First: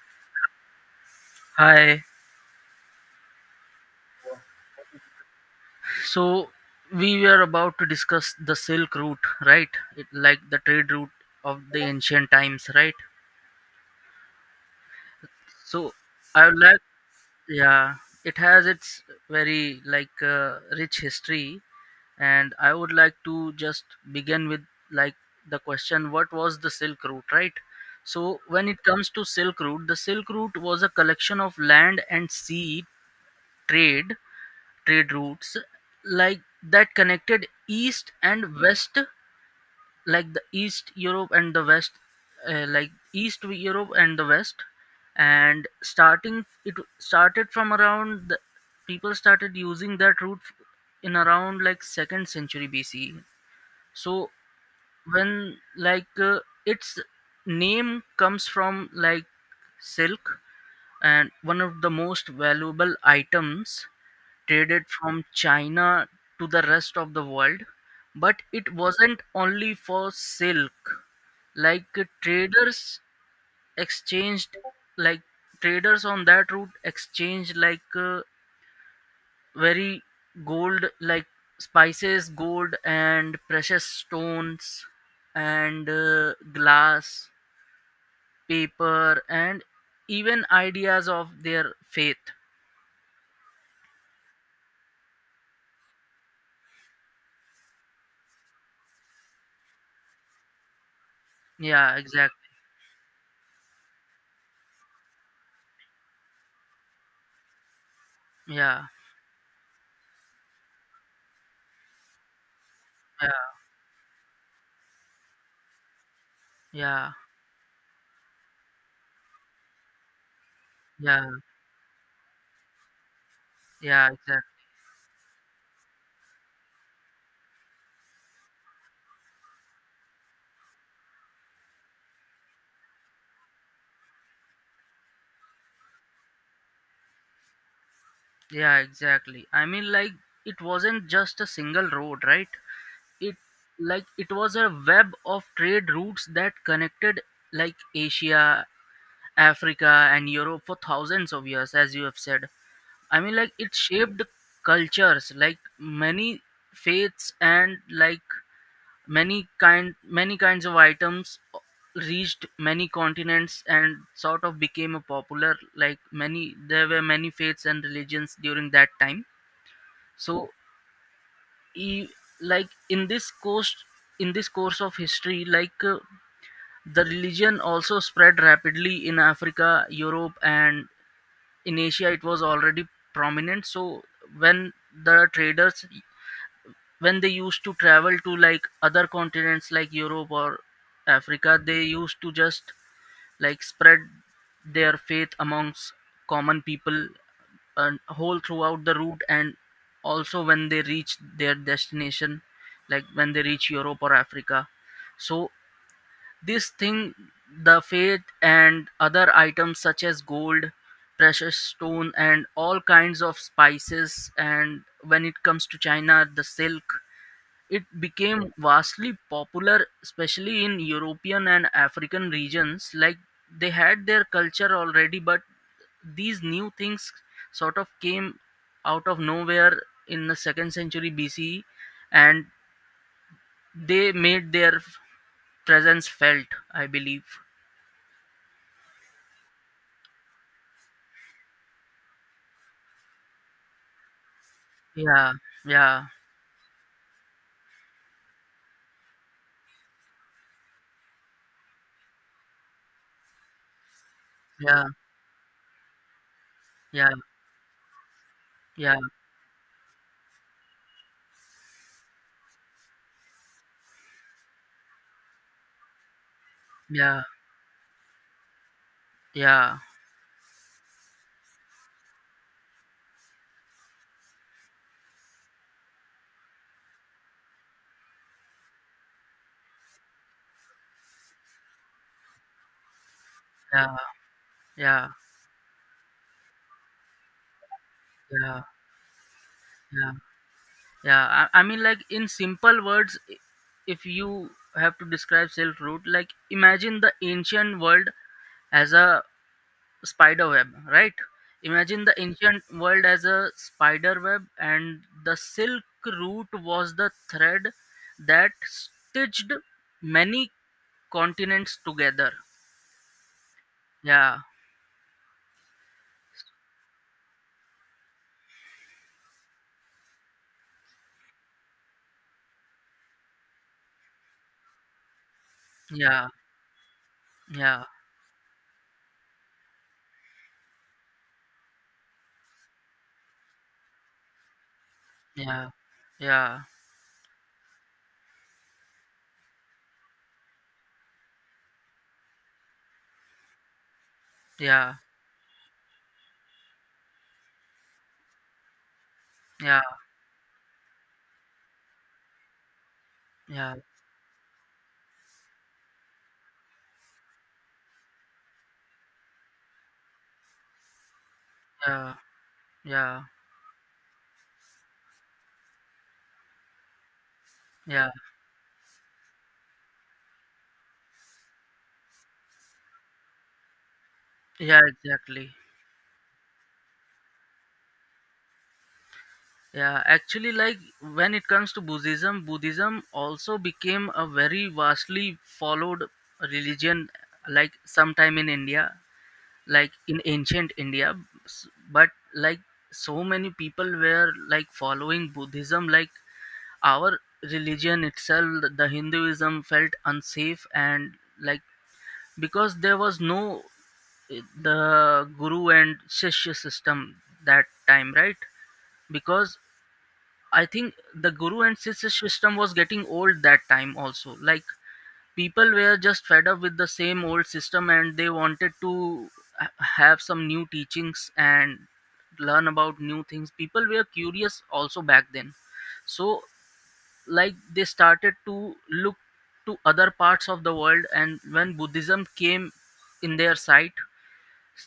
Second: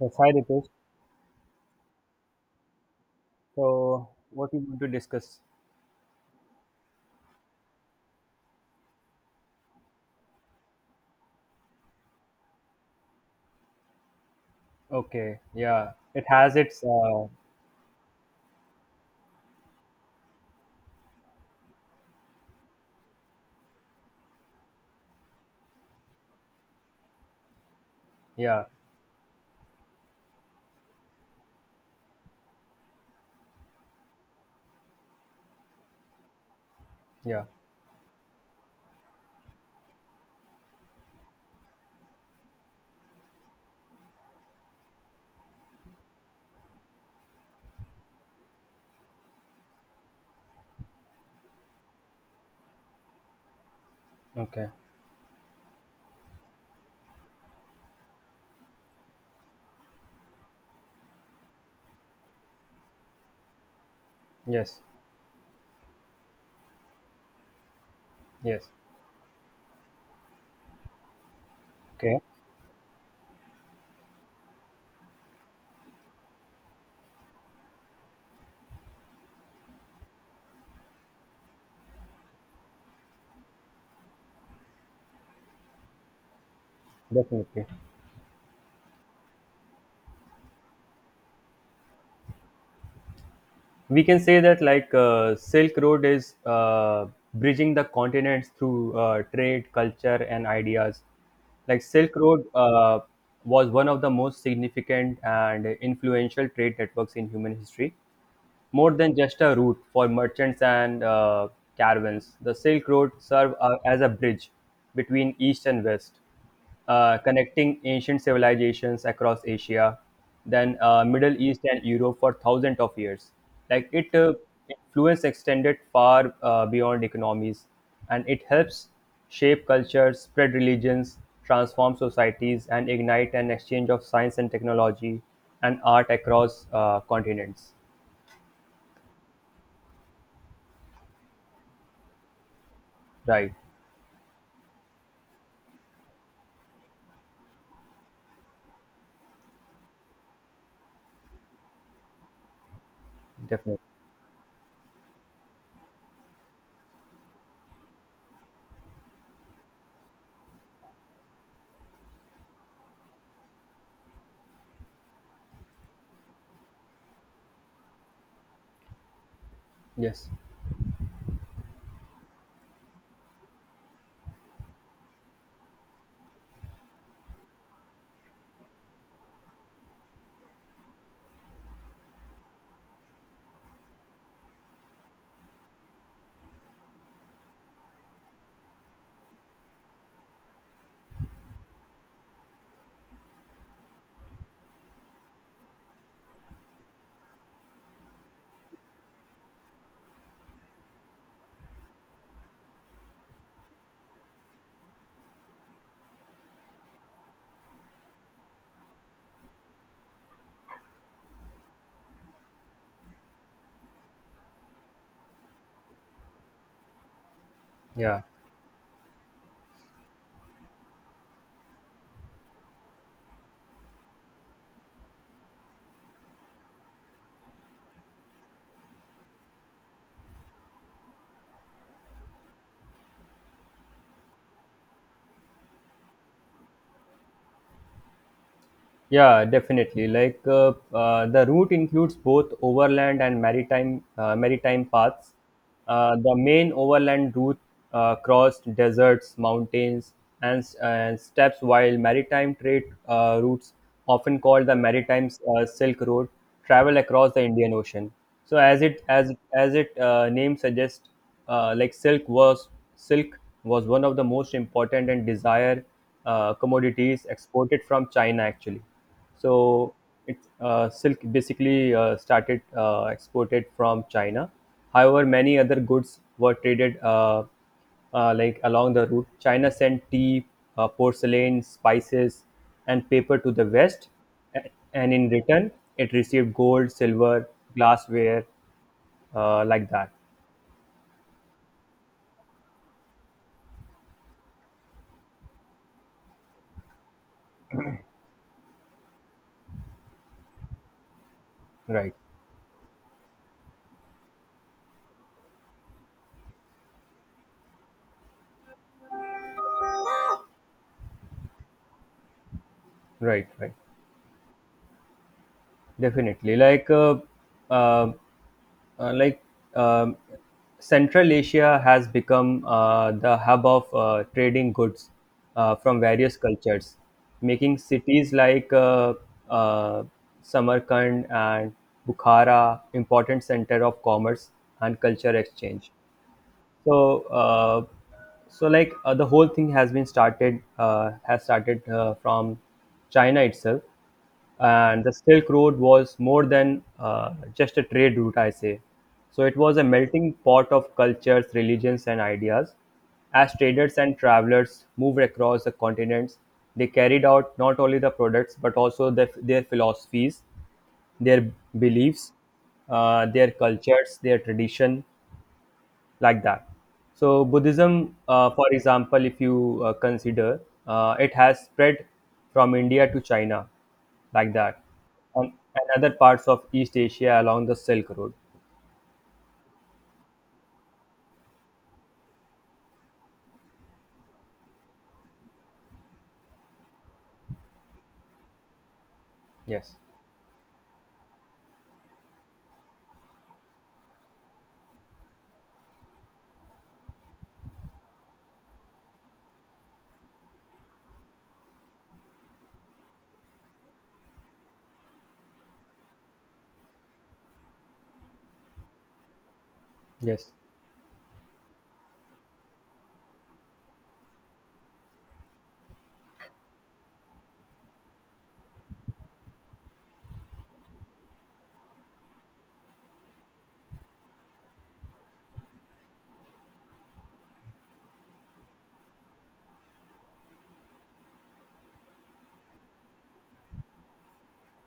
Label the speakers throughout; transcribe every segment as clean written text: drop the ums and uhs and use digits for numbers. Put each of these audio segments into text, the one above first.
Speaker 1: Yes, hi Ritesh.
Speaker 2: Hi.
Speaker 1: So, what you want to discuss?
Speaker 2: So we were about to discuss the Silk Route, right? It, like the trade route of the ancient times, right?
Speaker 1: Okay,
Speaker 2: So
Speaker 1: yeah, it
Speaker 2: I
Speaker 1: has
Speaker 2: would like,
Speaker 1: its
Speaker 2: yeah, it has its very like rich history, and I would like to just begin with like the question: What was the Silk Route, right? So
Speaker 1: yeah,
Speaker 2: when it comes to Silk Route, the Silk Route was a collection of land and sea trade trade routes like that
Speaker 1: yeah.
Speaker 2: connected east and west like the east Europe and the west like east Europe and the west, and starting it started from around the, people started using that route in around like second century BCE. So
Speaker 1: Okay,
Speaker 2: when like its name comes from like silk, and one of the most valuable items
Speaker 1: yes,
Speaker 2: traded from China to the rest of the world, but
Speaker 1: yes.
Speaker 2: it wasn't only for silk. Like
Speaker 1: Okay,
Speaker 2: traders exchanged, like traders on that route exchanged like very gold, like spices, gold, and precious stones, and glass,
Speaker 1: definitely.
Speaker 2: paper, and even ideas of their faith.
Speaker 1: We can say that like Silk Road is bridging the continents through trade, culture, and ideas. Like
Speaker 2: Yeah,
Speaker 1: Silk
Speaker 2: exactly.
Speaker 1: Road was one of the most significant and influential trade networks in human history.
Speaker 2: Yeah,
Speaker 1: More than just a route for merchants and caravans, the Silk Road
Speaker 2: yeah,
Speaker 1: served as a bridge between East and West,
Speaker 2: yeah,
Speaker 1: connecting ancient civilizations across Asia, then
Speaker 2: yeah.
Speaker 1: Middle East and Europe for thousands of years. Like
Speaker 2: Yeah,
Speaker 1: it,
Speaker 2: exactly.
Speaker 1: influence extended far beyond economies, and it helps shape cultures, spread religions, transform societies, and ignite an exchange of science and technology and art across continents.
Speaker 2: Yeah, exactly. I mean, like, it wasn't just a single road, right? It
Speaker 1: Right.
Speaker 2: it was a web of trade routes that connected like Asia, Africa, and Europe for thousands of years, as you have said. I mean, like, it
Speaker 1: Definitely.
Speaker 2: shaped cultures, like many faiths, and like many kinds of items reached many continents and sort of became a popular, like many, there were many faiths and religions during that time.
Speaker 1: Yes.
Speaker 2: So e- like in this course of history, like the religion also spread rapidly in Africa, Europe, and in Asia it was already prominent. So when the traders when they used to travel to like other continents like Europe or Africa, they used to just like spread their faith amongst common people and whole throughout the route, and also when they reach their destination, like when they reach Europe or Africa, so this thing, the faith and other items such as gold, precious stone, and all kinds of spices, and when it comes to China, the silk, it
Speaker 1: Yeah.
Speaker 2: became vastly popular, especially in European and African regions. Like, they had their culture already, but these new things sort of came out of nowhere in the second century BC, and they made their presence felt, I believe.
Speaker 1: Yeah, definitely. Like the route includes both overland and maritime
Speaker 2: Yeah,
Speaker 1: paths.
Speaker 2: yeah,
Speaker 1: The main overland route crossed deserts, mountains, and steppes, while maritime trade routes, often called the
Speaker 2: yeah,
Speaker 1: maritime Silk Road, travel
Speaker 2: yeah,
Speaker 1: across the Indian Ocean. So, as
Speaker 2: yeah,
Speaker 1: it as as it name suggests, like silk was one of the most important and desired
Speaker 2: yeah,
Speaker 1: commodities exported from China actually.
Speaker 2: yeah,
Speaker 1: So it's silk basically started exported from China. However, many other goods were traded like along the route. China sent tea, porcelain, spices, and paper to the
Speaker 2: yeah,
Speaker 1: West, a-
Speaker 2: yeah,
Speaker 1: and in return, it received gold, silver, glassware,
Speaker 2: yeah,
Speaker 1: like
Speaker 2: yeah.
Speaker 1: that.
Speaker 2: Yeah, I mean, like in simple words, if you have to describe Silk Route, like imagine the ancient world as a spider web, right? Imagine
Speaker 1: Right,
Speaker 2: the ancient world as a spider web, and the Silk Route was the thread that stitched many continents together.
Speaker 1: right, right.
Speaker 2: Yeah,
Speaker 1: Definitely. Uh, like um, Central Asia has become the hub of trading goods from
Speaker 2: yeah,
Speaker 1: various cultures, making
Speaker 2: yeah,
Speaker 1: cities like uh, Samarkand and Bukhara important center of commerce and culture
Speaker 2: yeah,
Speaker 1: exchange.
Speaker 2: yeah,
Speaker 1: So, so like the whole thing has been started from China itself,
Speaker 2: yeah,
Speaker 1: and the Silk Road was more than just a trade route, I say. So it was
Speaker 2: yeah,
Speaker 1: a melting pot of cultures, religions, and ideas. As
Speaker 2: yeah, yeah,
Speaker 1: traders and travelers moved across the continents, they carried out not only the products but also their philosophies, their beliefs,
Speaker 2: yeah,
Speaker 1: their cultures, their tradition, like that. So Buddhism,
Speaker 2: yeah,
Speaker 1: for example, if you consider, it has spread from India to China, like
Speaker 2: yeah,
Speaker 1: that,
Speaker 2: exactly.
Speaker 1: and, and other parts of East Asia along the Silk Road.
Speaker 2: Yeah, actually, like when it comes to Buddhism, Buddhism also became a very vastly followed religion, like sometime in India, like
Speaker 1: Yes,
Speaker 2: in ancient India. But like so many people were like following Buddhism, like our religion itself, the Hinduism, felt unsafe, and like because there was no the guru and shishya system that time, right? Because
Speaker 1: yes,
Speaker 2: I think the guru and sister system was getting old that time also. Like, people were just fed up with the same old system and they wanted to have some new teachings and learn about new things. People were curious also back then. So like they started to look to other parts of the world, and when Buddhism came in their sight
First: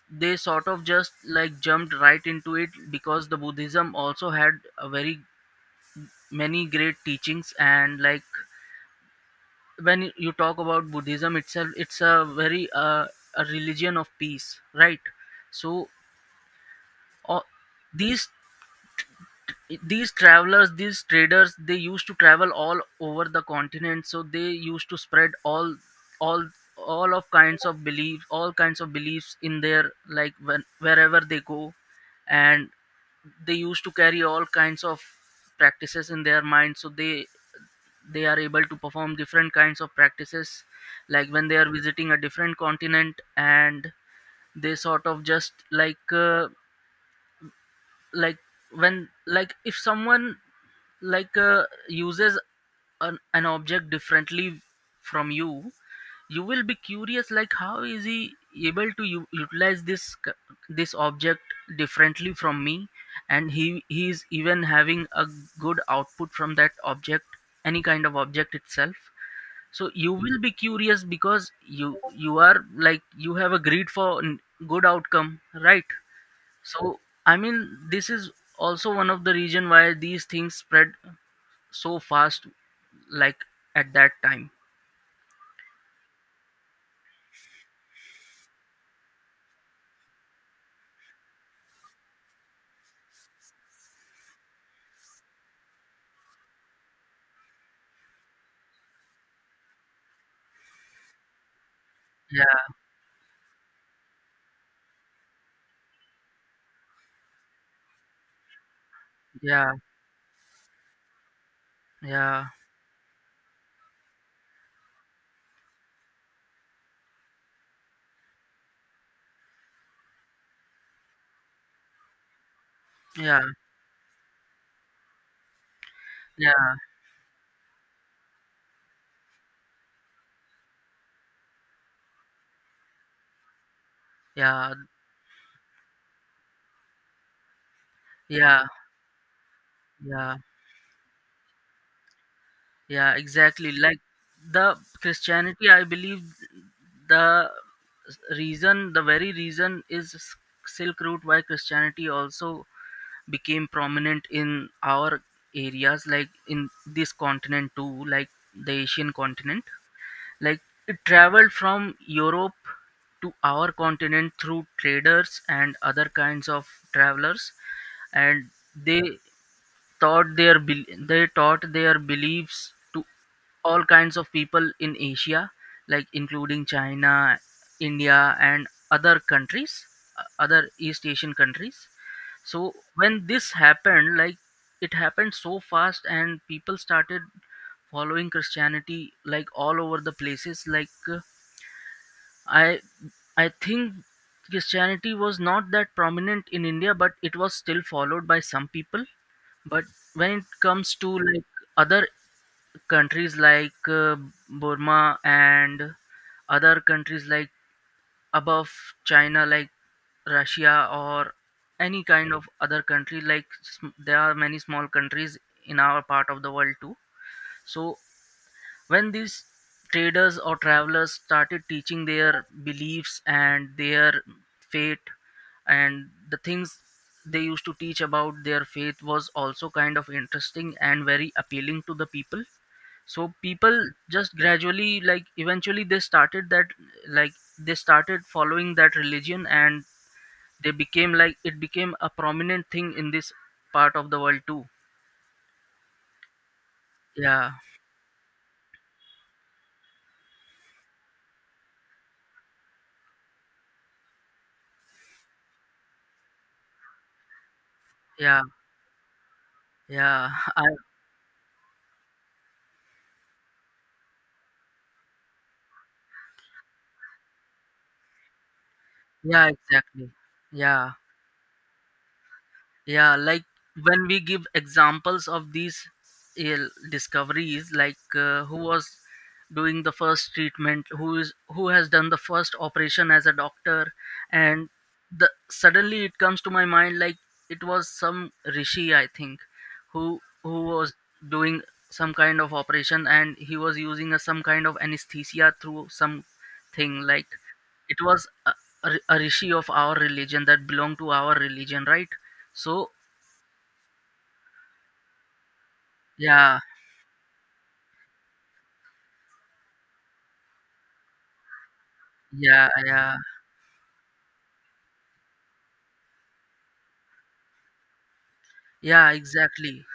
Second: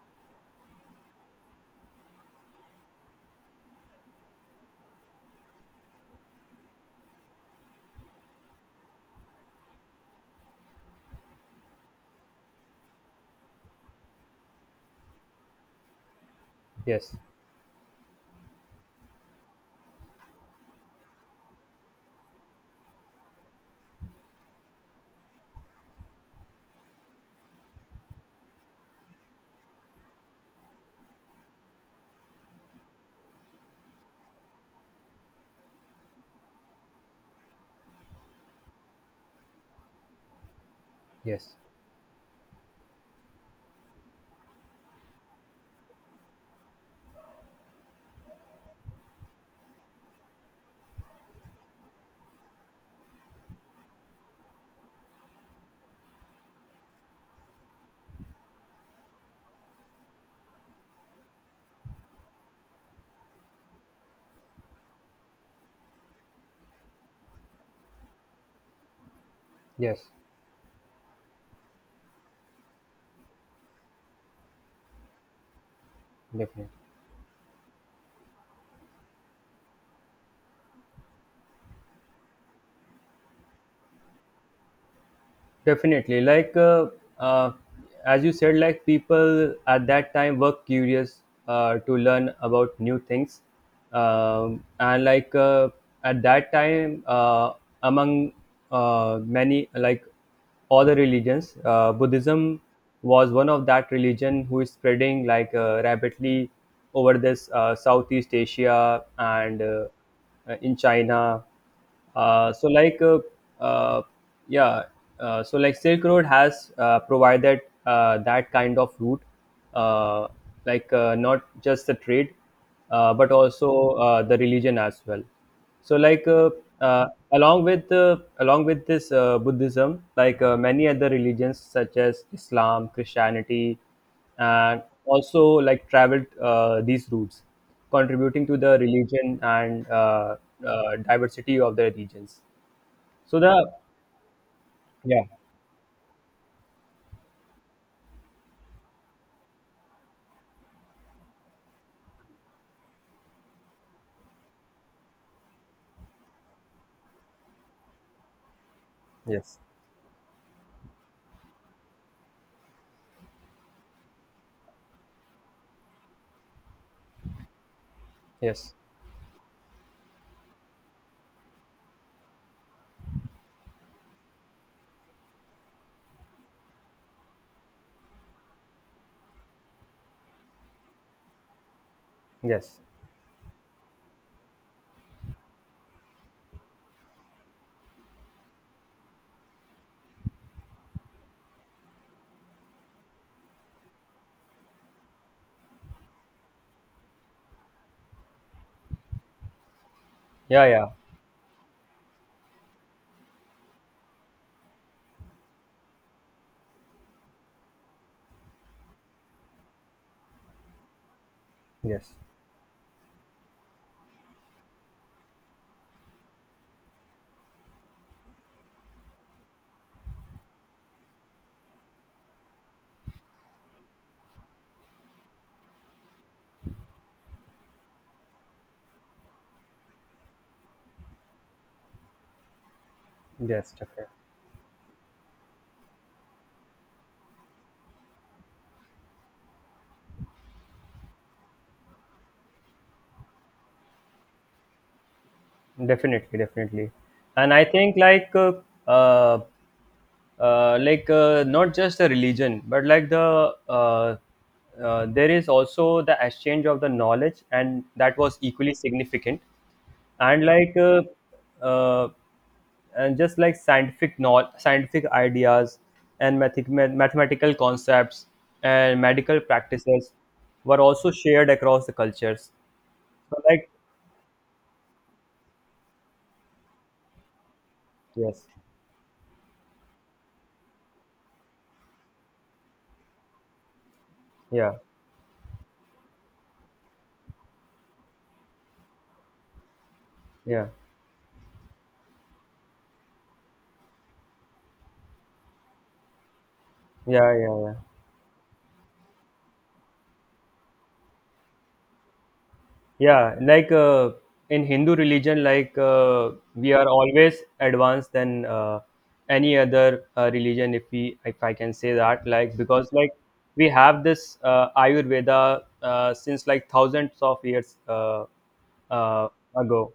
Speaker 2: they sort of just like jumped right into it, because the Buddhism also had a very many great teachings, and like when you talk about Buddhism itself, it's a religion of peace, right? So
Speaker 1: yes,
Speaker 2: uh, these these travelers these traders, they used to travel all over the continent, so they used to spread all all of kinds of beliefs, in their, like when wherever they go, and they used to carry all kinds of practices in their mind, so they are able to perform different kinds of practices like when
Speaker 1: yes,
Speaker 2: they are visiting a different continent. And they sort of just like like, when like if someone like uses an object differently from you, you will be curious, like, how is he able to utilize this object differently from me, and he is even having a good output from that object, any kind of object itself. So
Speaker 1: yes.
Speaker 2: you will be curious because you are like, you have a greed for good outcome, right?
Speaker 1: Definitely.
Speaker 2: So I mean, this is also one of the reason why these things spread so fast, like at that time.
Speaker 1: Definitely. Like, uh, as you said, like people at that time were curious to learn about new things. And like at that time, among many, like all the religions, Buddhism
Speaker 2: Yeah,
Speaker 1: was one of that religion who is spreading like rapidly over this Southeast Asia and
Speaker 2: yeah,
Speaker 1: in China.
Speaker 2: yeah,
Speaker 1: So like uh, yeah so like Silk Road has provided that kind of route, uh, like not just the trade but
Speaker 2: yeah,
Speaker 1: also the religion as well. So like
Speaker 2: yeah,
Speaker 1: uh, along with this Buddhism, like many other religions such as Islam, Christianity,
Speaker 2: yeah,
Speaker 1: and also like traveled these routes, contributing to
Speaker 2: yeah,
Speaker 1: the religion and
Speaker 2: yeah,
Speaker 1: diversity of the regions.
Speaker 2: yeah,
Speaker 1: So the...
Speaker 2: exactly. Like, the
Speaker 1: Yeah,
Speaker 2: Christianity, I believe, the the very reason is Silk Route, why Christianity also became prominent in our areas, like in this continent too, like the Asian
Speaker 1: yes,
Speaker 2: continent. Like, it traveled from Europe to our continent through traders and other kinds of travelers, and
Speaker 1: yes,
Speaker 2: they taught their beliefs to all kinds of people in Asia, like including China, India, and other countries, other East Asian countries. So
Speaker 1: yes,
Speaker 2: when this happened, like, it happened so fast, and people started following Christianity like all over the places, like, I I think Christianity was not that prominent in India, but it was still followed by some people. But when it
Speaker 1: yeah, yeah,
Speaker 2: comes to like other countries like Burma and other countries like above China, like Russia or any
Speaker 1: yes,
Speaker 2: kind of other country, like, there are many small countries in our part of the world too. So when these traders or travelers started teaching their beliefs and their faith, and the things they used to teach about their faith was also kind of interesting and very appealing to the people, so
Speaker 1: yes,
Speaker 2: people
Speaker 1: definitely
Speaker 2: just gradually, like eventually they started that, like they started following that religion, and they became, like it became a prominent thing in this part of the world too.
Speaker 1: definitely. Definitely.
Speaker 2: Yeah,
Speaker 1: And I think uh, like not just the religion but like there is also the exchange of the knowledge, and that was
Speaker 2: yeah,
Speaker 1: equally significant.
Speaker 2: yeah.
Speaker 1: And
Speaker 2: I,
Speaker 1: like uh, and just like scientific knowledge, scientific ideas and mathematical concepts and medical
Speaker 2: yeah, exactly.
Speaker 1: practices were
Speaker 2: Yeah,
Speaker 1: also shared across the cultures.
Speaker 2: yeah.
Speaker 1: So
Speaker 2: Like,
Speaker 1: like...
Speaker 2: when we give examples of these ill discoveries, like
Speaker 1: yes.
Speaker 2: who was doing the first treatment, who has done the first operation as a doctor, and
Speaker 1: Yeah,
Speaker 2: the suddenly it comes to my mind, like it was some rishi I think, who
Speaker 1: yeah,
Speaker 2: was doing some kind of operation, and he was using some kind of anesthesia through some thing, like
Speaker 1: yeah, yeah, yeah.
Speaker 2: it was a rishi of our religion, that belonged to our religion, right? So
Speaker 1: Yeah, like in Hindu religion, like
Speaker 2: yeah,
Speaker 1: we are always advanced than any other religion, if I can say that, like
Speaker 2: yeah,
Speaker 1: because like
Speaker 2: yeah,
Speaker 1: we have this Ayurveda since like thousands of years
Speaker 2: yeah,
Speaker 1: uh,
Speaker 2: exactly.
Speaker 1: ago.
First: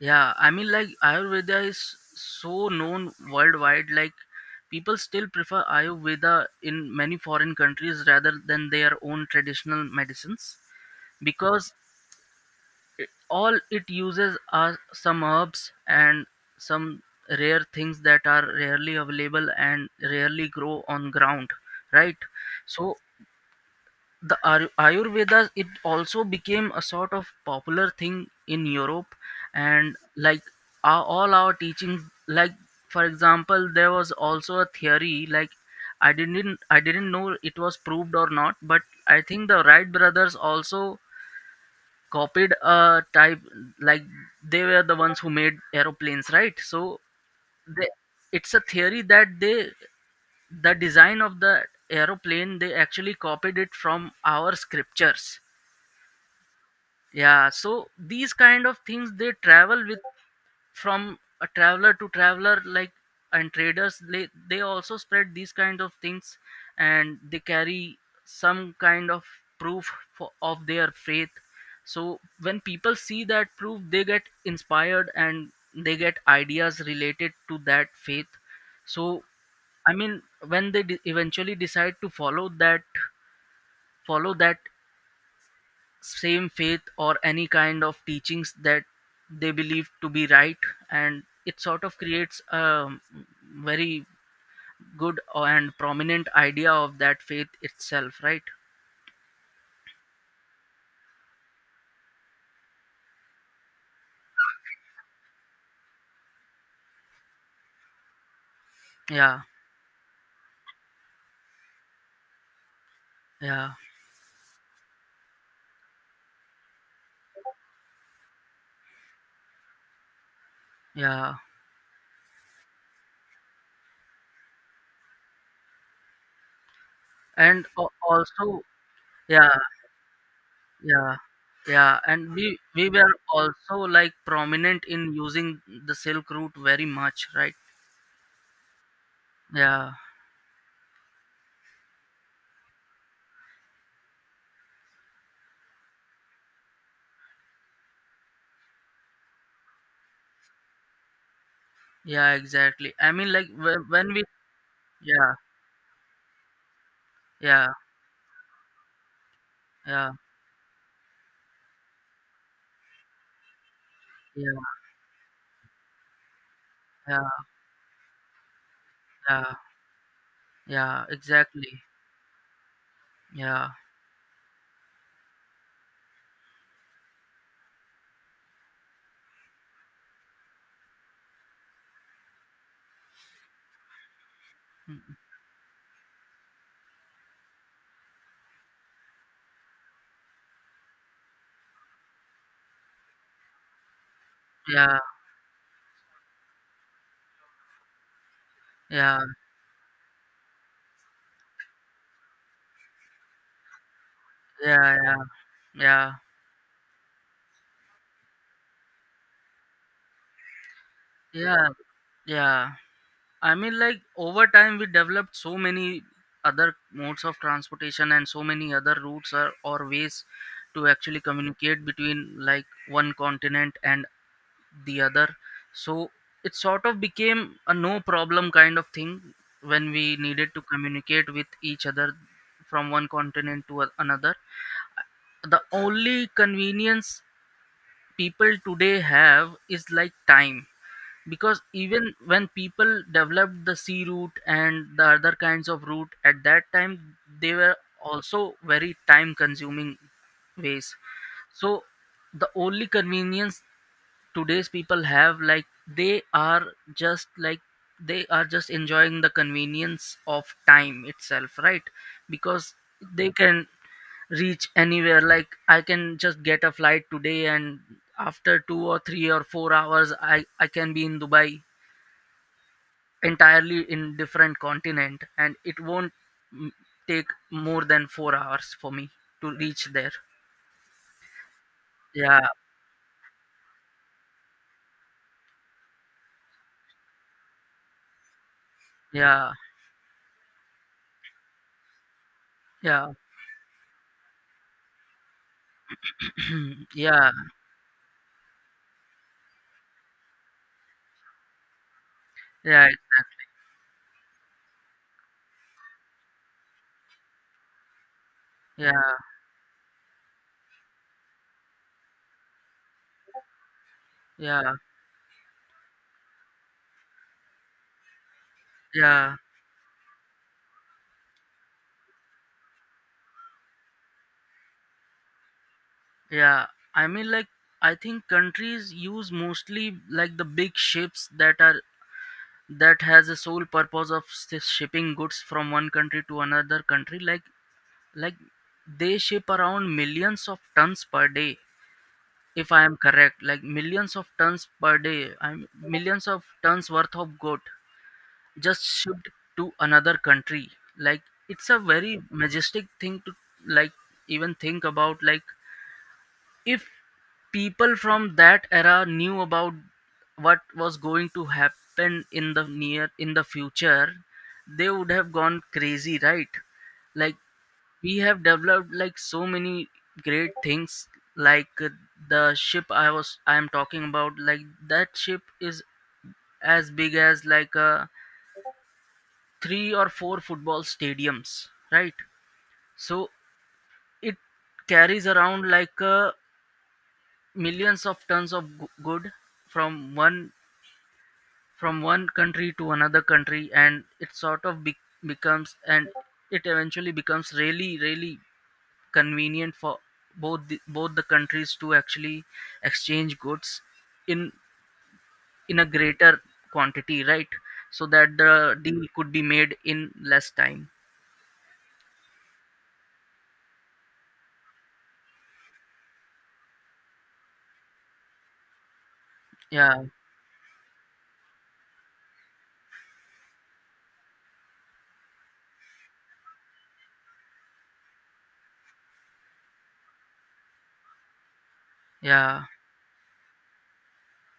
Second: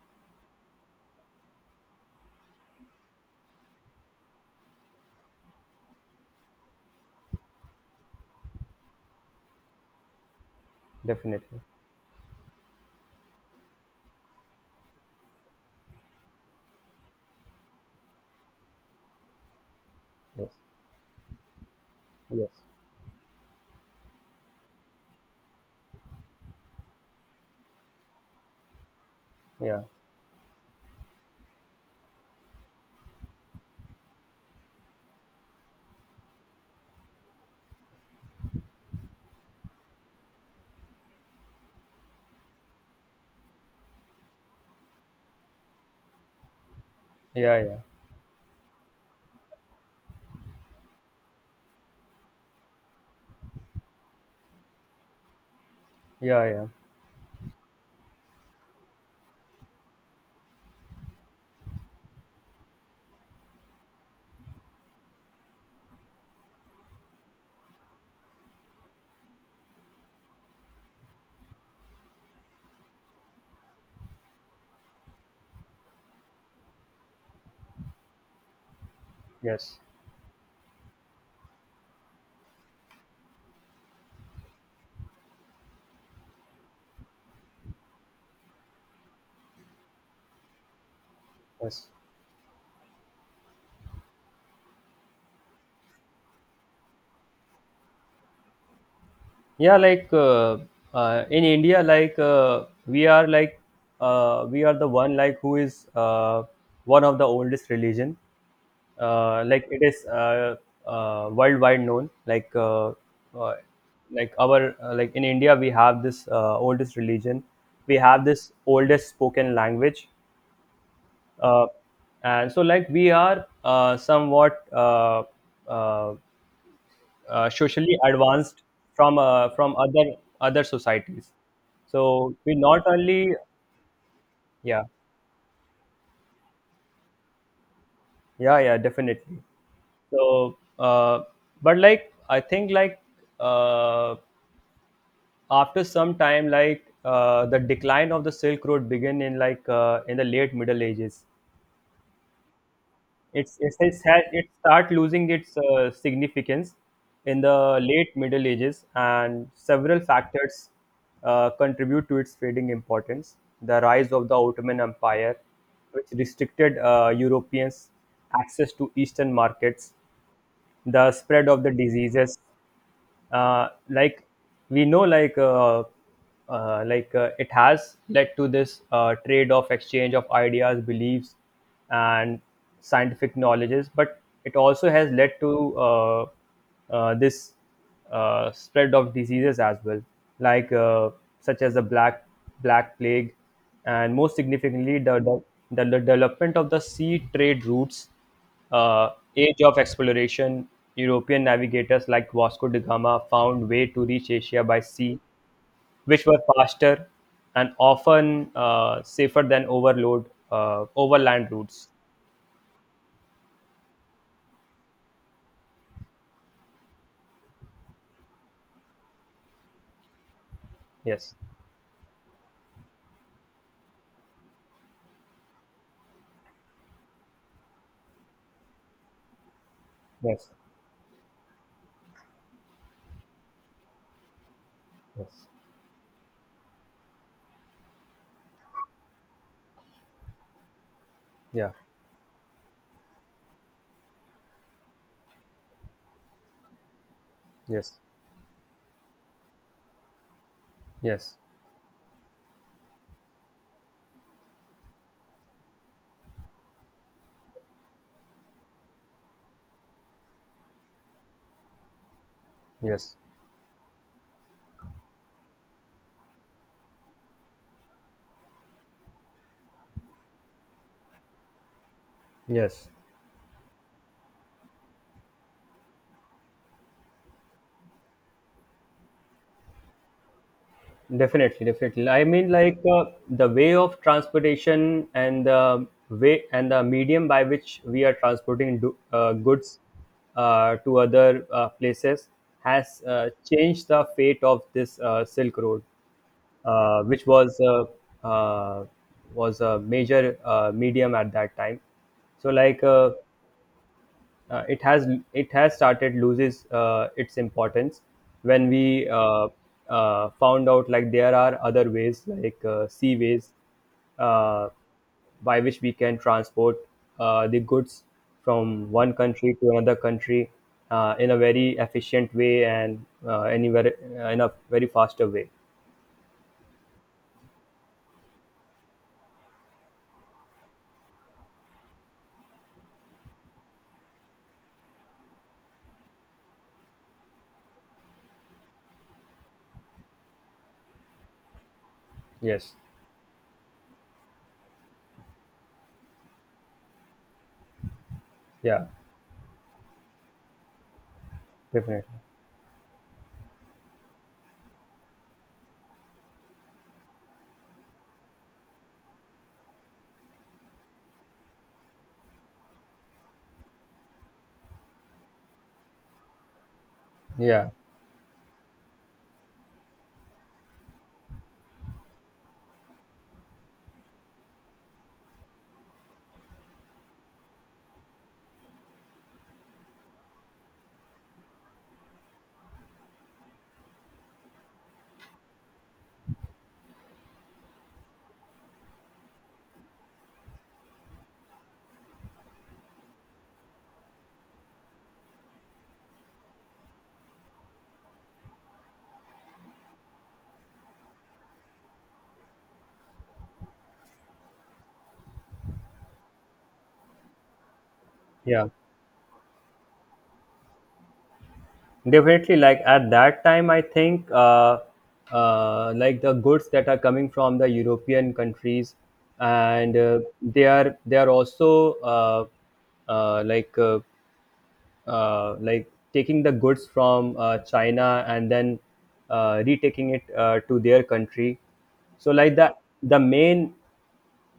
Speaker 2: Yeah, I mean, like Ayurveda is so known worldwide. Like, people still prefer Ayurveda in many foreign countries rather than their own traditional medicines,
Speaker 1: Definitely.
Speaker 2: because all it uses are some herbs and some rare things that are rarely available and rarely
Speaker 1: Yes,
Speaker 2: grow on ground, right?
Speaker 1: yes,
Speaker 2: So the Ayurveda, it also became a sort of popular thing in Europe,
Speaker 1: yeah,
Speaker 2: and like all our teachings, like for example, there was also a theory, like I didn't know it was proved or not, but I think the Wright brothers also copied a type, like they were the ones who made aeroplanes, right? So
Speaker 1: yeah, yeah,
Speaker 2: they, it's a theory that the design of the aeroplane they actually copied it from our scriptures.
Speaker 1: yeah, yeah.
Speaker 2: Yeah, so these kind of things, they travel with from a traveler to traveler, like, and traders, they also spread these kind of things, and they carry some kind of proof of their faith, so when people see that proof they get inspired and they get ideas related to that faith. So
Speaker 1: Yes,
Speaker 2: I mean, when they eventually decide to follow that, follow that same faith or any kind of teachings that they believe to be right, and it sort
Speaker 1: yes.
Speaker 2: of creates a very good and prominent idea of that faith itself, right?
Speaker 1: Yeah, like in India, like we are the one like who is one of the oldest religion.
Speaker 2: Yeah,
Speaker 1: Like it is worldwide known. Uh,
Speaker 2: yeah,
Speaker 1: like our like in India, we have this oldest religion. We have this oldest spoken language.
Speaker 2: yeah.
Speaker 1: Uh, and so like we are somewhat uh,
Speaker 2: And
Speaker 1: socially
Speaker 2: also,
Speaker 1: advanced from
Speaker 2: yeah,
Speaker 1: from other
Speaker 2: yeah,
Speaker 1: societies.
Speaker 2: yeah, and
Speaker 1: So
Speaker 2: we
Speaker 1: we not
Speaker 2: we were
Speaker 1: only...
Speaker 2: also like prominent
Speaker 1: yeah,
Speaker 2: in using the Silk Route very much, right?
Speaker 1: yeah, yeah, definitely.
Speaker 2: Yeah,
Speaker 1: So but like I think like uh, after some time, like the decline of the Silk Road began in, like in the late Middle Ages.
Speaker 2: yeah, exactly. I mean, like
Speaker 1: It's it's it's
Speaker 2: when we,
Speaker 1: had it start losing
Speaker 2: yeah,
Speaker 1: its significance in the
Speaker 2: yeah,
Speaker 1: late Middle Ages, and several
Speaker 2: yeah,
Speaker 1: factors contribute to its fading importance. The rise of the
Speaker 2: yeah,
Speaker 1: Ottoman Empire, which restricted
Speaker 2: yeah,
Speaker 1: Europeans access to Eastern
Speaker 2: yeah.
Speaker 1: markets,
Speaker 2: Yeah,
Speaker 1: the spread of the
Speaker 2: exactly.
Speaker 1: diseases.
Speaker 2: Yeah.
Speaker 1: Like we know, like it has led to this trade of exchange of ideas, beliefs, and scientific knowledges, but it also has
Speaker 2: Mm,
Speaker 1: led to this spread of diseases as well, like such as the black plague, and most
Speaker 2: yeah,
Speaker 1: significantly the development of the sea trade routes, uh,
Speaker 2: yeah,
Speaker 1: age of exploration. European navigators like Vasco da Gama found way to reach Asia by
Speaker 2: yeah,
Speaker 1: sea,
Speaker 2: yeah, yeah,
Speaker 1: which were faster and often safer than overload overland
Speaker 2: yeah,
Speaker 1: routes.
Speaker 2: yeah. I mean, like over time, we developed so many other modes of transportation and so many other routes or ways to actually
Speaker 1: Yes,
Speaker 2: communicate between like one continent and the other. So it sort of became a no problem kind of thing when we needed
Speaker 1: yes,
Speaker 2: to communicate with each other from one continent to another.
Speaker 1: yes,
Speaker 2: The only convenience people today have is like time, because
Speaker 1: yeah,
Speaker 2: even when people developed the sea route and the other kinds of route at that time they were
Speaker 1: yes,
Speaker 2: also very time consuming ways.
Speaker 1: yes,
Speaker 2: So the only convenience today's people have, like, they are just like they are just enjoying the convenience of time itself, right? Because
Speaker 1: yes,
Speaker 2: they can reach anywhere, like I can just get a flight today and after 2 or 3 or 4 hours I can be in Dubai,
Speaker 1: yes.
Speaker 2: entirely in different continent, and it won't, mm, take more than 4 hours for me to reach there.
Speaker 1: Definitely, definitely. I
Speaker 2: Yeah,
Speaker 1: mean, like the way of transportation and the way and the medium by which we are transporting
Speaker 2: yeah,
Speaker 1: goods to other places has
Speaker 2: yeah.
Speaker 1: changed the fate of this Silk Road, which
Speaker 2: Yeah,
Speaker 1: was uh, was a major medium at that time. So, like
Speaker 2: yeah exactly,
Speaker 1: uh, it has it has started loses its importance when
Speaker 2: yeah,
Speaker 1: we found out like there are other ways, like sea ways, uh,
Speaker 2: yeah.
Speaker 1: by which we can transport the goods from one
Speaker 2: Yeah,
Speaker 1: country to another country in a very efficient way and anywhere in a very faster way.
Speaker 2: yeah. I mean, like, I think countries use mostly like the big ships that are that has a sole purpose of shipping goods from one country to another country. Like they ship around millions of tons per day, if
Speaker 1: Yes.
Speaker 2: I am correct. Like millions of tons per day. I'm millions of tons worth of good just
Speaker 1: Yeah,
Speaker 2: shipped to another country. Like, it's a
Speaker 1: definitely.
Speaker 2: very majestic thing to, like, even think about. Like, if people from that era knew about what was going to happen in the near in the future, they would have gone crazy, right? Like
Speaker 1: Yeah,
Speaker 2: we have developed like so many great things, like the ship I am talking about, like that ship is as big as like three or four football stadiums, right? So it carries around like a millions of tons of good from one from one country to another country, and it sort of becomes and it eventually becomes really really convenient for both the countries to actually exchange goods in in a greater quantity, right? So that
Speaker 1: yeah.
Speaker 2: the deal could be made in less time.
Speaker 1: Definitely, like at that time, I think like the goods that are coming from the European countries, and
Speaker 2: Yeah,
Speaker 1: they are also uh, like uh, like taking the goods from China, and then retaking it to their country. So like
Speaker 2: yeah,
Speaker 1: the main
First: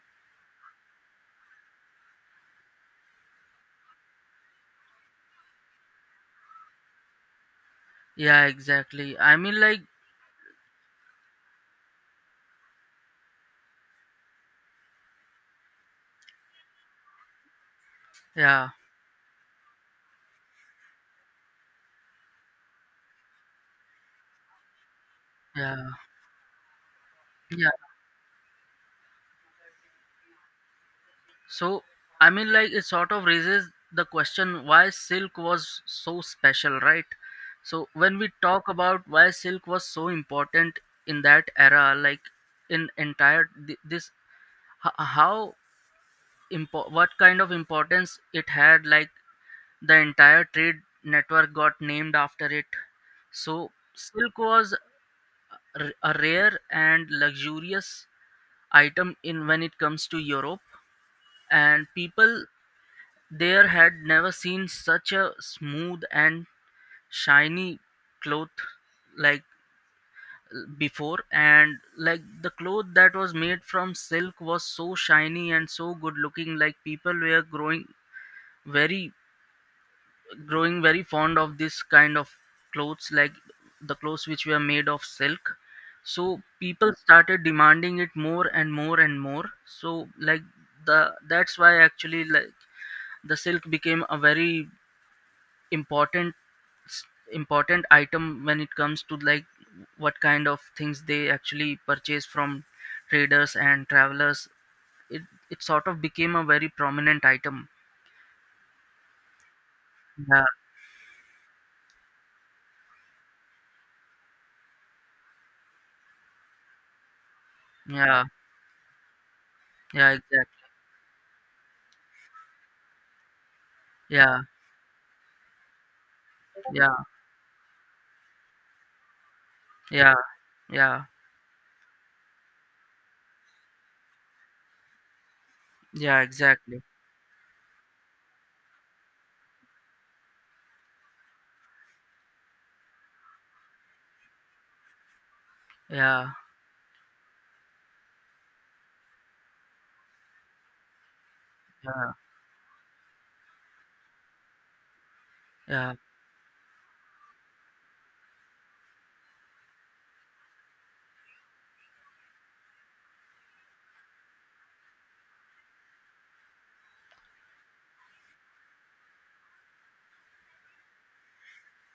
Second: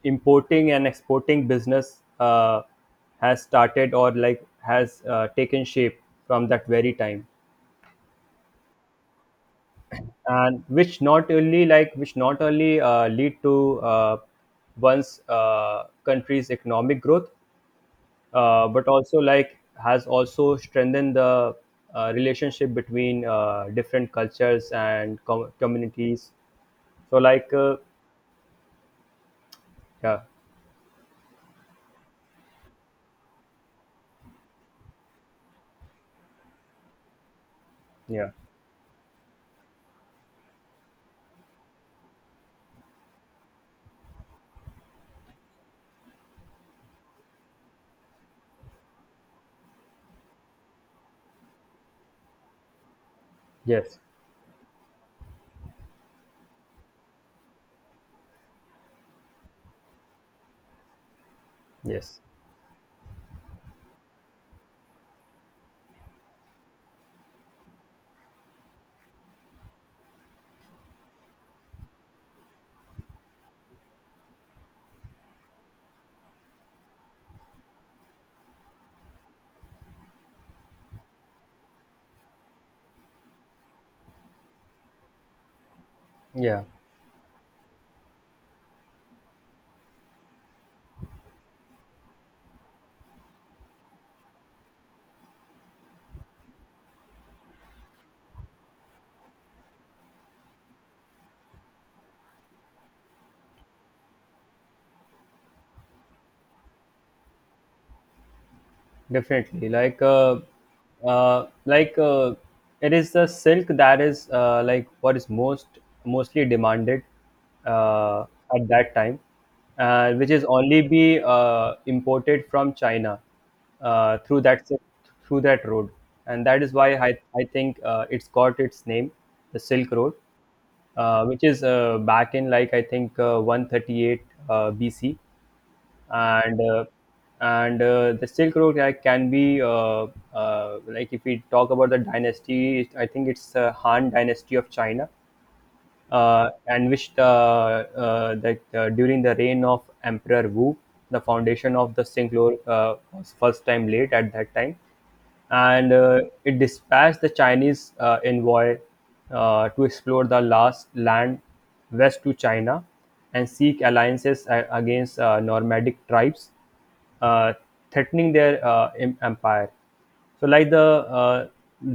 Speaker 1: importing and exporting business has started or like has taken shape from that very time.
Speaker 2: yeah exactly. I mean, like,
Speaker 1: And which not only lead to one's country's economic growth,
Speaker 2: yeah,
Speaker 1: but also like has also strengthened the relationship between different cultures and com-
Speaker 2: yeah,
Speaker 1: communities So like
Speaker 2: yeah.
Speaker 1: yeah,
Speaker 2: So, I mean, like, it sort of raises the question why silk was so special, right? So, when we
Speaker 1: yeah,
Speaker 2: talk about why silk was so important in that era, like, in entire this, how what kind of importance it had, like, the entire trade network got named after it. So,
Speaker 1: yes,
Speaker 2: silk was a rare and luxurious item in when it comes to Europe and
Speaker 1: yes,
Speaker 2: people. There had never seen such a smooth and shiny cloth like before, and like the cloth that was made from silk was so shiny and so good looking, like people were very growing very fond of this kind of clothes, like the clothes which were made of silk. So
Speaker 1: yeah.
Speaker 2: people started demanding it more and more and more, so like the that's why actually, like the silk became a very important s- important item when it comes to like what kind of things they actually purchase from traders and travelers. it, it sort of became a very prominent item.
Speaker 1: Definitely.
Speaker 2: Yeah,
Speaker 1: Like it is the silk that is like what is mostly demanded
Speaker 2: yeah,
Speaker 1: uh, at that time,
Speaker 2: yeah
Speaker 1: which is
Speaker 2: exactly,
Speaker 1: only be imported from China uh,
Speaker 2: yeah,
Speaker 1: through that si- through that road, and that is
Speaker 2: yeah,
Speaker 1: why I think it's got its name, the Silk
Speaker 2: yeah,
Speaker 1: Road,
Speaker 2: yeah,
Speaker 1: which is back in, like I think 138 BC.
Speaker 2: yeah
Speaker 1: and
Speaker 2: exactly,
Speaker 1: uh, and the Silk Road can be like, if we talk about the dynasty, I think it's Han Dynasty of China,
Speaker 2: yeah,
Speaker 1: and which the that during the reign of Emperor Wu, the foundation of the
Speaker 2: yeah,
Speaker 1: Silk Road was first time laid at that time, and
Speaker 2: yeah,
Speaker 1: it dispatched the Chinese envoy to explore the last land west to China and seek alliances against nomadic tribes, uh, threatening their empire. So, like the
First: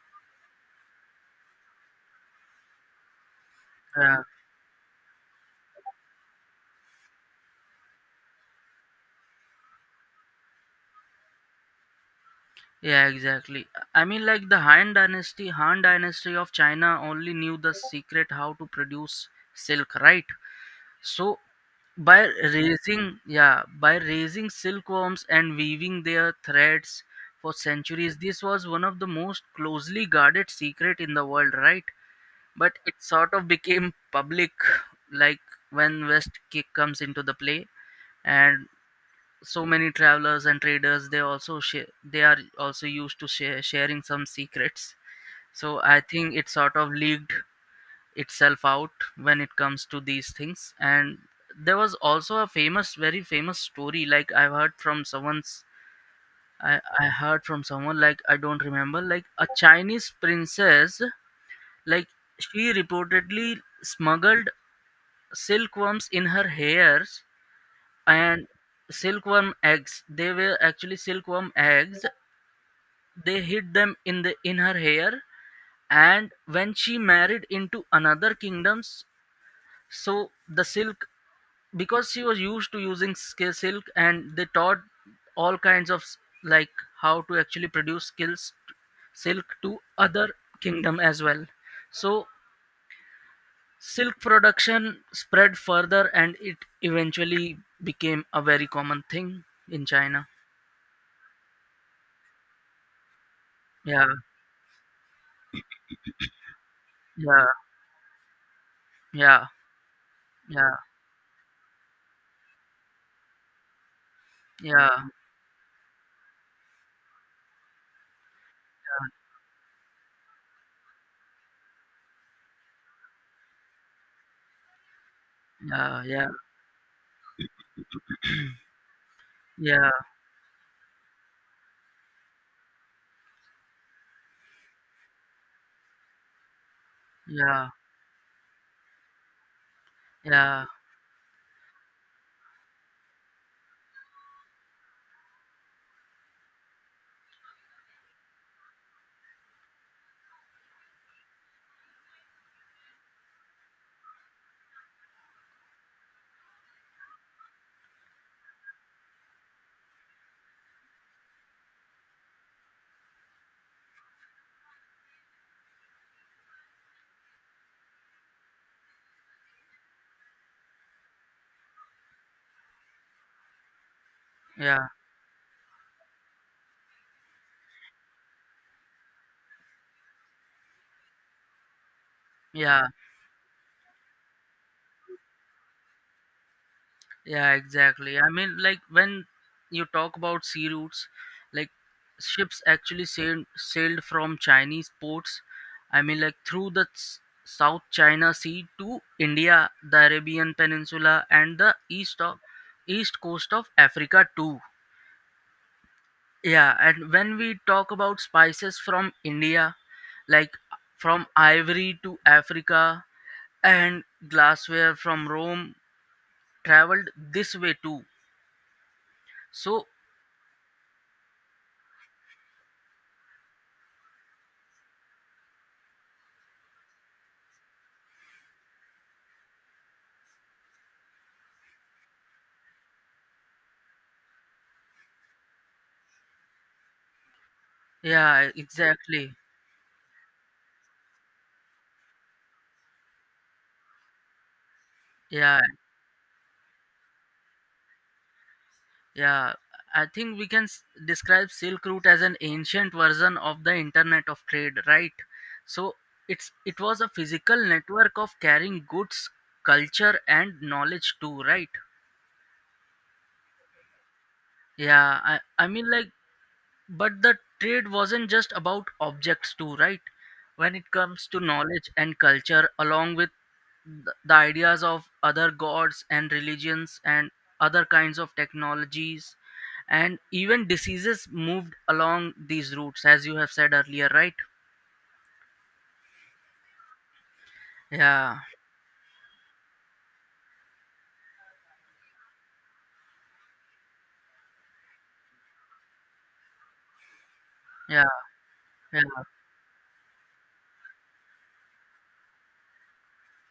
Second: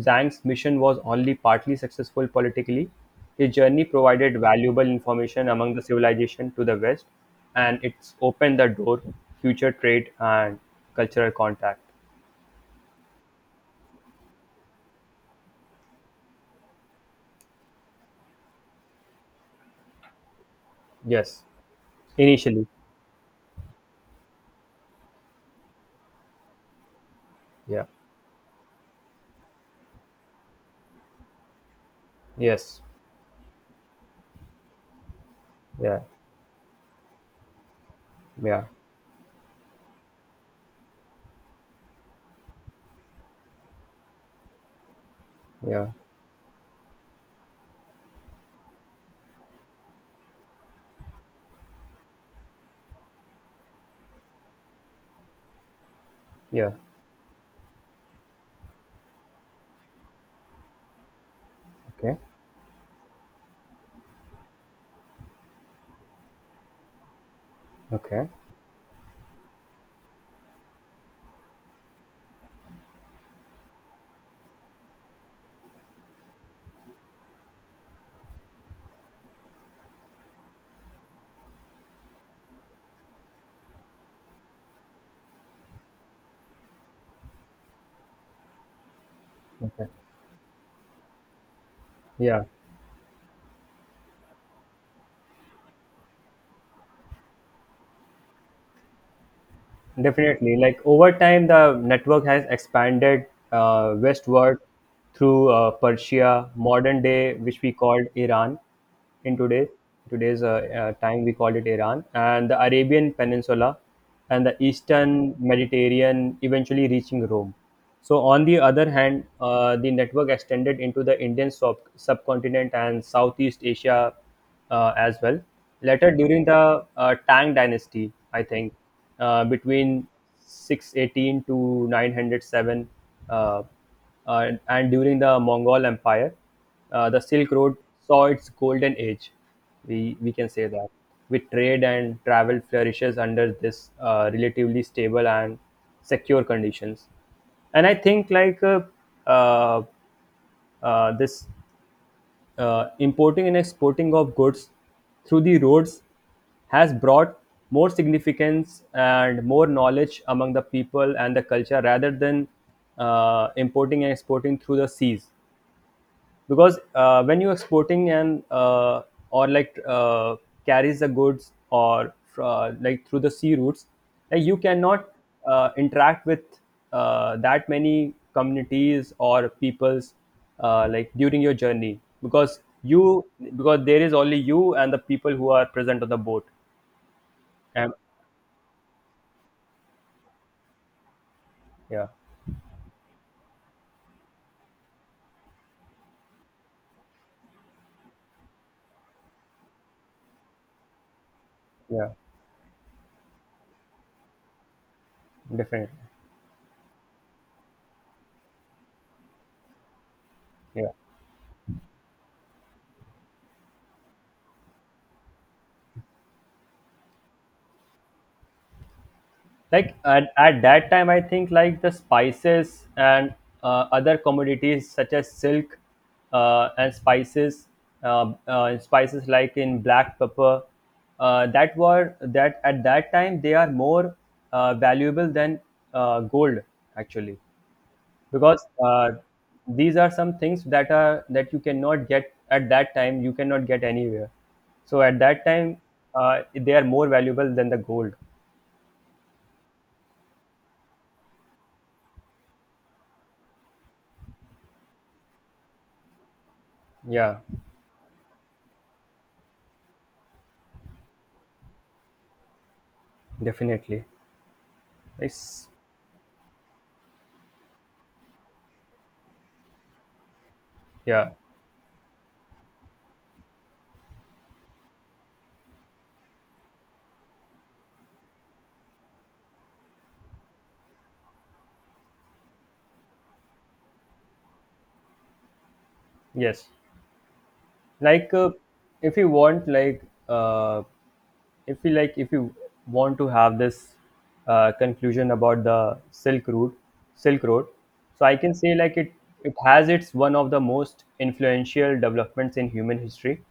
Speaker 1: Zhang's mission was only partly successful politically. His journey
Speaker 2: yeah,
Speaker 1: provided valuable information among the civilization to the west, and it's opened the door future trade and cultural contact.
Speaker 2: yeah exactly. I mean, like the Han Dynasty of China only knew the secret how to produce silk, right? So
Speaker 1: Yes.
Speaker 2: by
Speaker 1: Initially.
Speaker 2: raising, yeah, by raising silkworms and weaving their threads for
Speaker 1: Yeah,
Speaker 2: centuries, this was one of the most closely guarded secret in the world, right? But
Speaker 1: yes,
Speaker 2: it sort of became public, like, when
Speaker 1: yeah,
Speaker 2: West Kick comes into the play,
Speaker 1: yeah,
Speaker 2: and so many travelers and traders they also share they are also used to sharing some secrets, so
Speaker 1: yeah,
Speaker 2: I think it sort of leaked itself out when it comes to these things. And there was also a famous very famous story, like I've heard from someone's
Speaker 1: yeah.
Speaker 2: I heard from someone, like I don't remember, like a Chinese princess, like
Speaker 1: Okay,
Speaker 2: she reportedly smuggled silkworms in her hairs,
Speaker 1: okay,
Speaker 2: and silkworm eggs, they were actually silkworm eggs, they hid them in the in her hair, and when she married into another kingdoms, so the silk, because she was used to using silk and they taught all kinds of like how to actually produce skills silk to
Speaker 1: okay.
Speaker 2: other kingdom as well. So
Speaker 1: Yeah.
Speaker 2: silk production spread further and it eventually became a very common thing in China.
Speaker 1: Definitely. Like over time, the network has expanded
Speaker 2: Yeah,
Speaker 1: westward through Persia, modern day,
Speaker 2: yeah,
Speaker 1: which we called Iran in
Speaker 2: yeah,
Speaker 1: today's
Speaker 2: yeah,
Speaker 1: time we called it Iran, and the Arabian Peninsula, and the
Speaker 2: yeah,
Speaker 1: Eastern Mediterranean, eventually reaching Rome. So on the other hand, the network extended into the Indian subcontinent and Southeast Asia as well.
Speaker 2: yeah,
Speaker 1: Later,
Speaker 2: yeah,
Speaker 1: during the Tang Dynasty, I think
Speaker 2: yeah,
Speaker 1: between 618 to 907, uh, and during the Mongol Empire, the Silk
Speaker 2: yeah,
Speaker 1: Road saw its golden age, we can
Speaker 2: yeah,
Speaker 1: say that, with trade and travel flourishes under this relatively stable and secure conditions. And I think like uh, this importing and exporting of goods through the roads has brought more significance and more knowledge among the people and the culture rather than importing and exporting through the seas, because when you're exporting and or like carries the goods or like through the sea routes, like you
Speaker 2: yeah,
Speaker 1: cannot interact with that many communities or peoples, like during your journey, because
Speaker 2: yeah.
Speaker 1: you because there is only you and the people who are present on the boat
Speaker 2: Yeah,
Speaker 1: and...
Speaker 2: exactly. I mean, like when you talk about sea routes, like
Speaker 1: yeah,
Speaker 2: ships actually sailed from Chinese ports. I mean, like through the South China Sea to India, the Arabian Peninsula, and the
Speaker 1: yeah,
Speaker 2: east coast of Africa too.
Speaker 1: definitely.
Speaker 2: Yeah, and when we talk about spices from India, like
Speaker 1: Yeah,
Speaker 2: from ivory to Africa and glassware from Rome traveled this way too. So
Speaker 1: like at that time, I think like the spices and other commodities such as silk and spices spices like in black pepper, that at that time they are more valuable than gold actually,
Speaker 2: yeah,
Speaker 1: because
Speaker 2: exactly.
Speaker 1: these are some things that you cannot get at that time, you cannot get anywhere, so at that
Speaker 2: Yeah,
Speaker 1: time they are more valuable than the gold.
Speaker 2: yeah. I think we can describe Silk Route as an ancient version of the Internet of Trade, right? So it's it was a
Speaker 1: Yeah,
Speaker 2: physical network of carrying goods, culture, and knowledge too, right?
Speaker 1: definitely.
Speaker 2: Yeah, I
Speaker 1: It's...
Speaker 2: mean like. But the trade wasn't just about objects, too, right? When it comes
Speaker 1: yeah,
Speaker 2: to knowledge and culture, along with the ideas of other gods and religions and other kinds of technologies, and even diseases moved along these routes, as you have said earlier, right?
Speaker 1: yes. Like
Speaker 2: Yeah,
Speaker 1: if you want, like uh, if you want to have this conclusion about the Silk Road.
Speaker 2: yeah,
Speaker 1: So I can say like it
Speaker 2: yeah,
Speaker 1: it has its one of the most influential developments in human history.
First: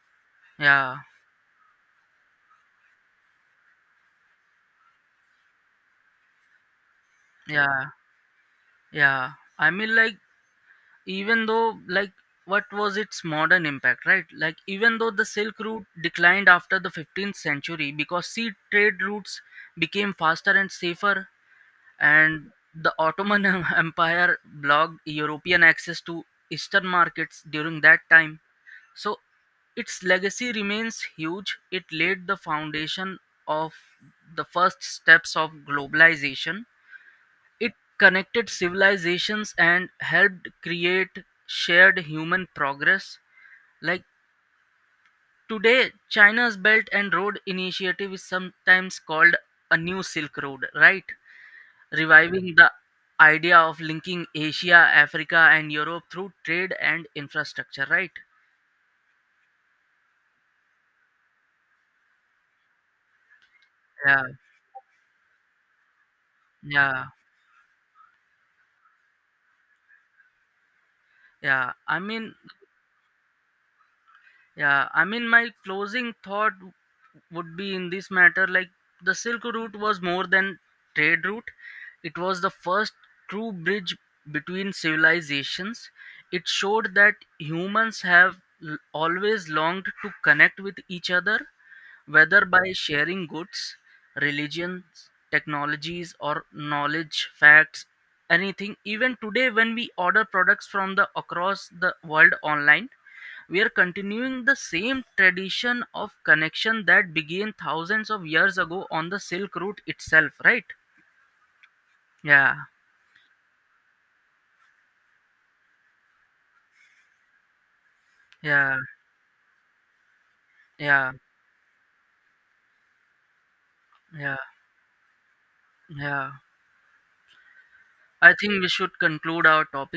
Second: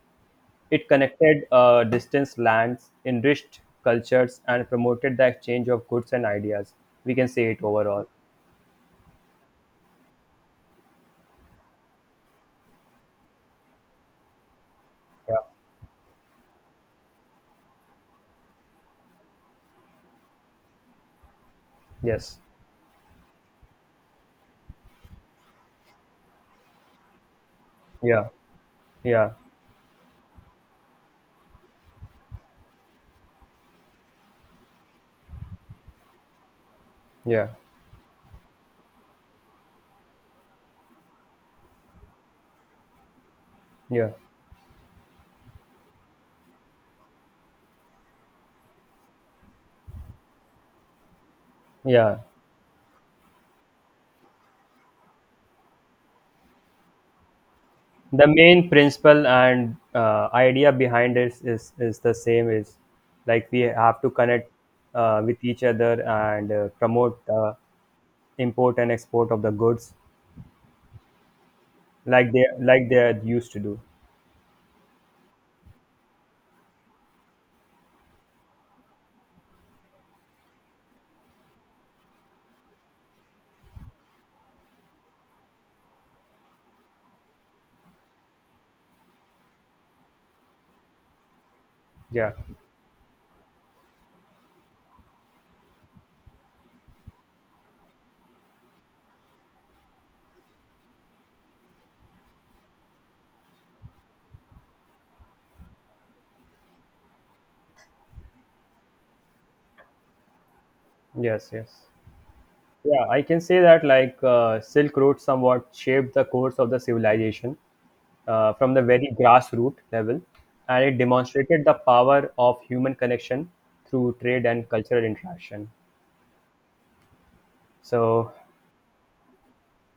Speaker 1: It
Speaker 2: yeah,
Speaker 1: connected distant lands, enriched cultures, and promoted the exchange of goods and ideas. We can say it
Speaker 2: yeah,
Speaker 1: overall.
Speaker 2: yeah. I mean, like, even though like what was its modern impact, right? Like even though the
Speaker 1: Yeah.
Speaker 2: silk route declined after the 15th century because sea trade routes became faster and safer,
Speaker 1: Yes.
Speaker 2: and the ottoman empire blocked european access to eastern markets during that
Speaker 1: Yeah.
Speaker 2: time, so
Speaker 1: Yeah.
Speaker 2: its legacy remains huge. It laid the foundation of the first steps of globalization.
Speaker 1: Yeah.
Speaker 2: It connected civilizations and helped create shared human progress. Like
Speaker 1: Yeah.
Speaker 2: today, China's Belt and Road Initiative is sometimes called a new Silk Road, right?
Speaker 1: Yeah.
Speaker 2: Reviving the idea of linking Asia, Africa, and Europe through trade and infrastructure, right?
Speaker 1: The main principle and idea behind it is the same is, like we have to
Speaker 2: Yeah,
Speaker 1: connect with each other and
Speaker 2: yeah,
Speaker 1: promote the import and export of the goods
Speaker 2: yeah.
Speaker 1: like they used to do.
Speaker 2: Yeah, I mean, my closing thought would be in this matter, like the Silk Route was more than trade route. It was the first true bridge between civilizations. It showed that humans have always longed to connect with each other,
Speaker 1: Yeah.
Speaker 2: whether by sharing goods, religions, technologies, or knowledge, facts, anything. Even today, when we order products from the across the world online, we are continuing the same tradition of connection that began thousands of years ago on the Silk Route itself, right?
Speaker 1: Yes. Yes.
Speaker 2: Yeah,
Speaker 1: Yeah, I can say that like Silk Road somewhat shaped the course of the civilization from
Speaker 2: yeah,
Speaker 1: the very grassroots level, and it
Speaker 2: yeah,
Speaker 1: demonstrated the power of human connection through
Speaker 2: yeah,
Speaker 1: trade and cultural interaction.
Speaker 2: yeah.
Speaker 1: So
Speaker 2: I think we should conclude our topic.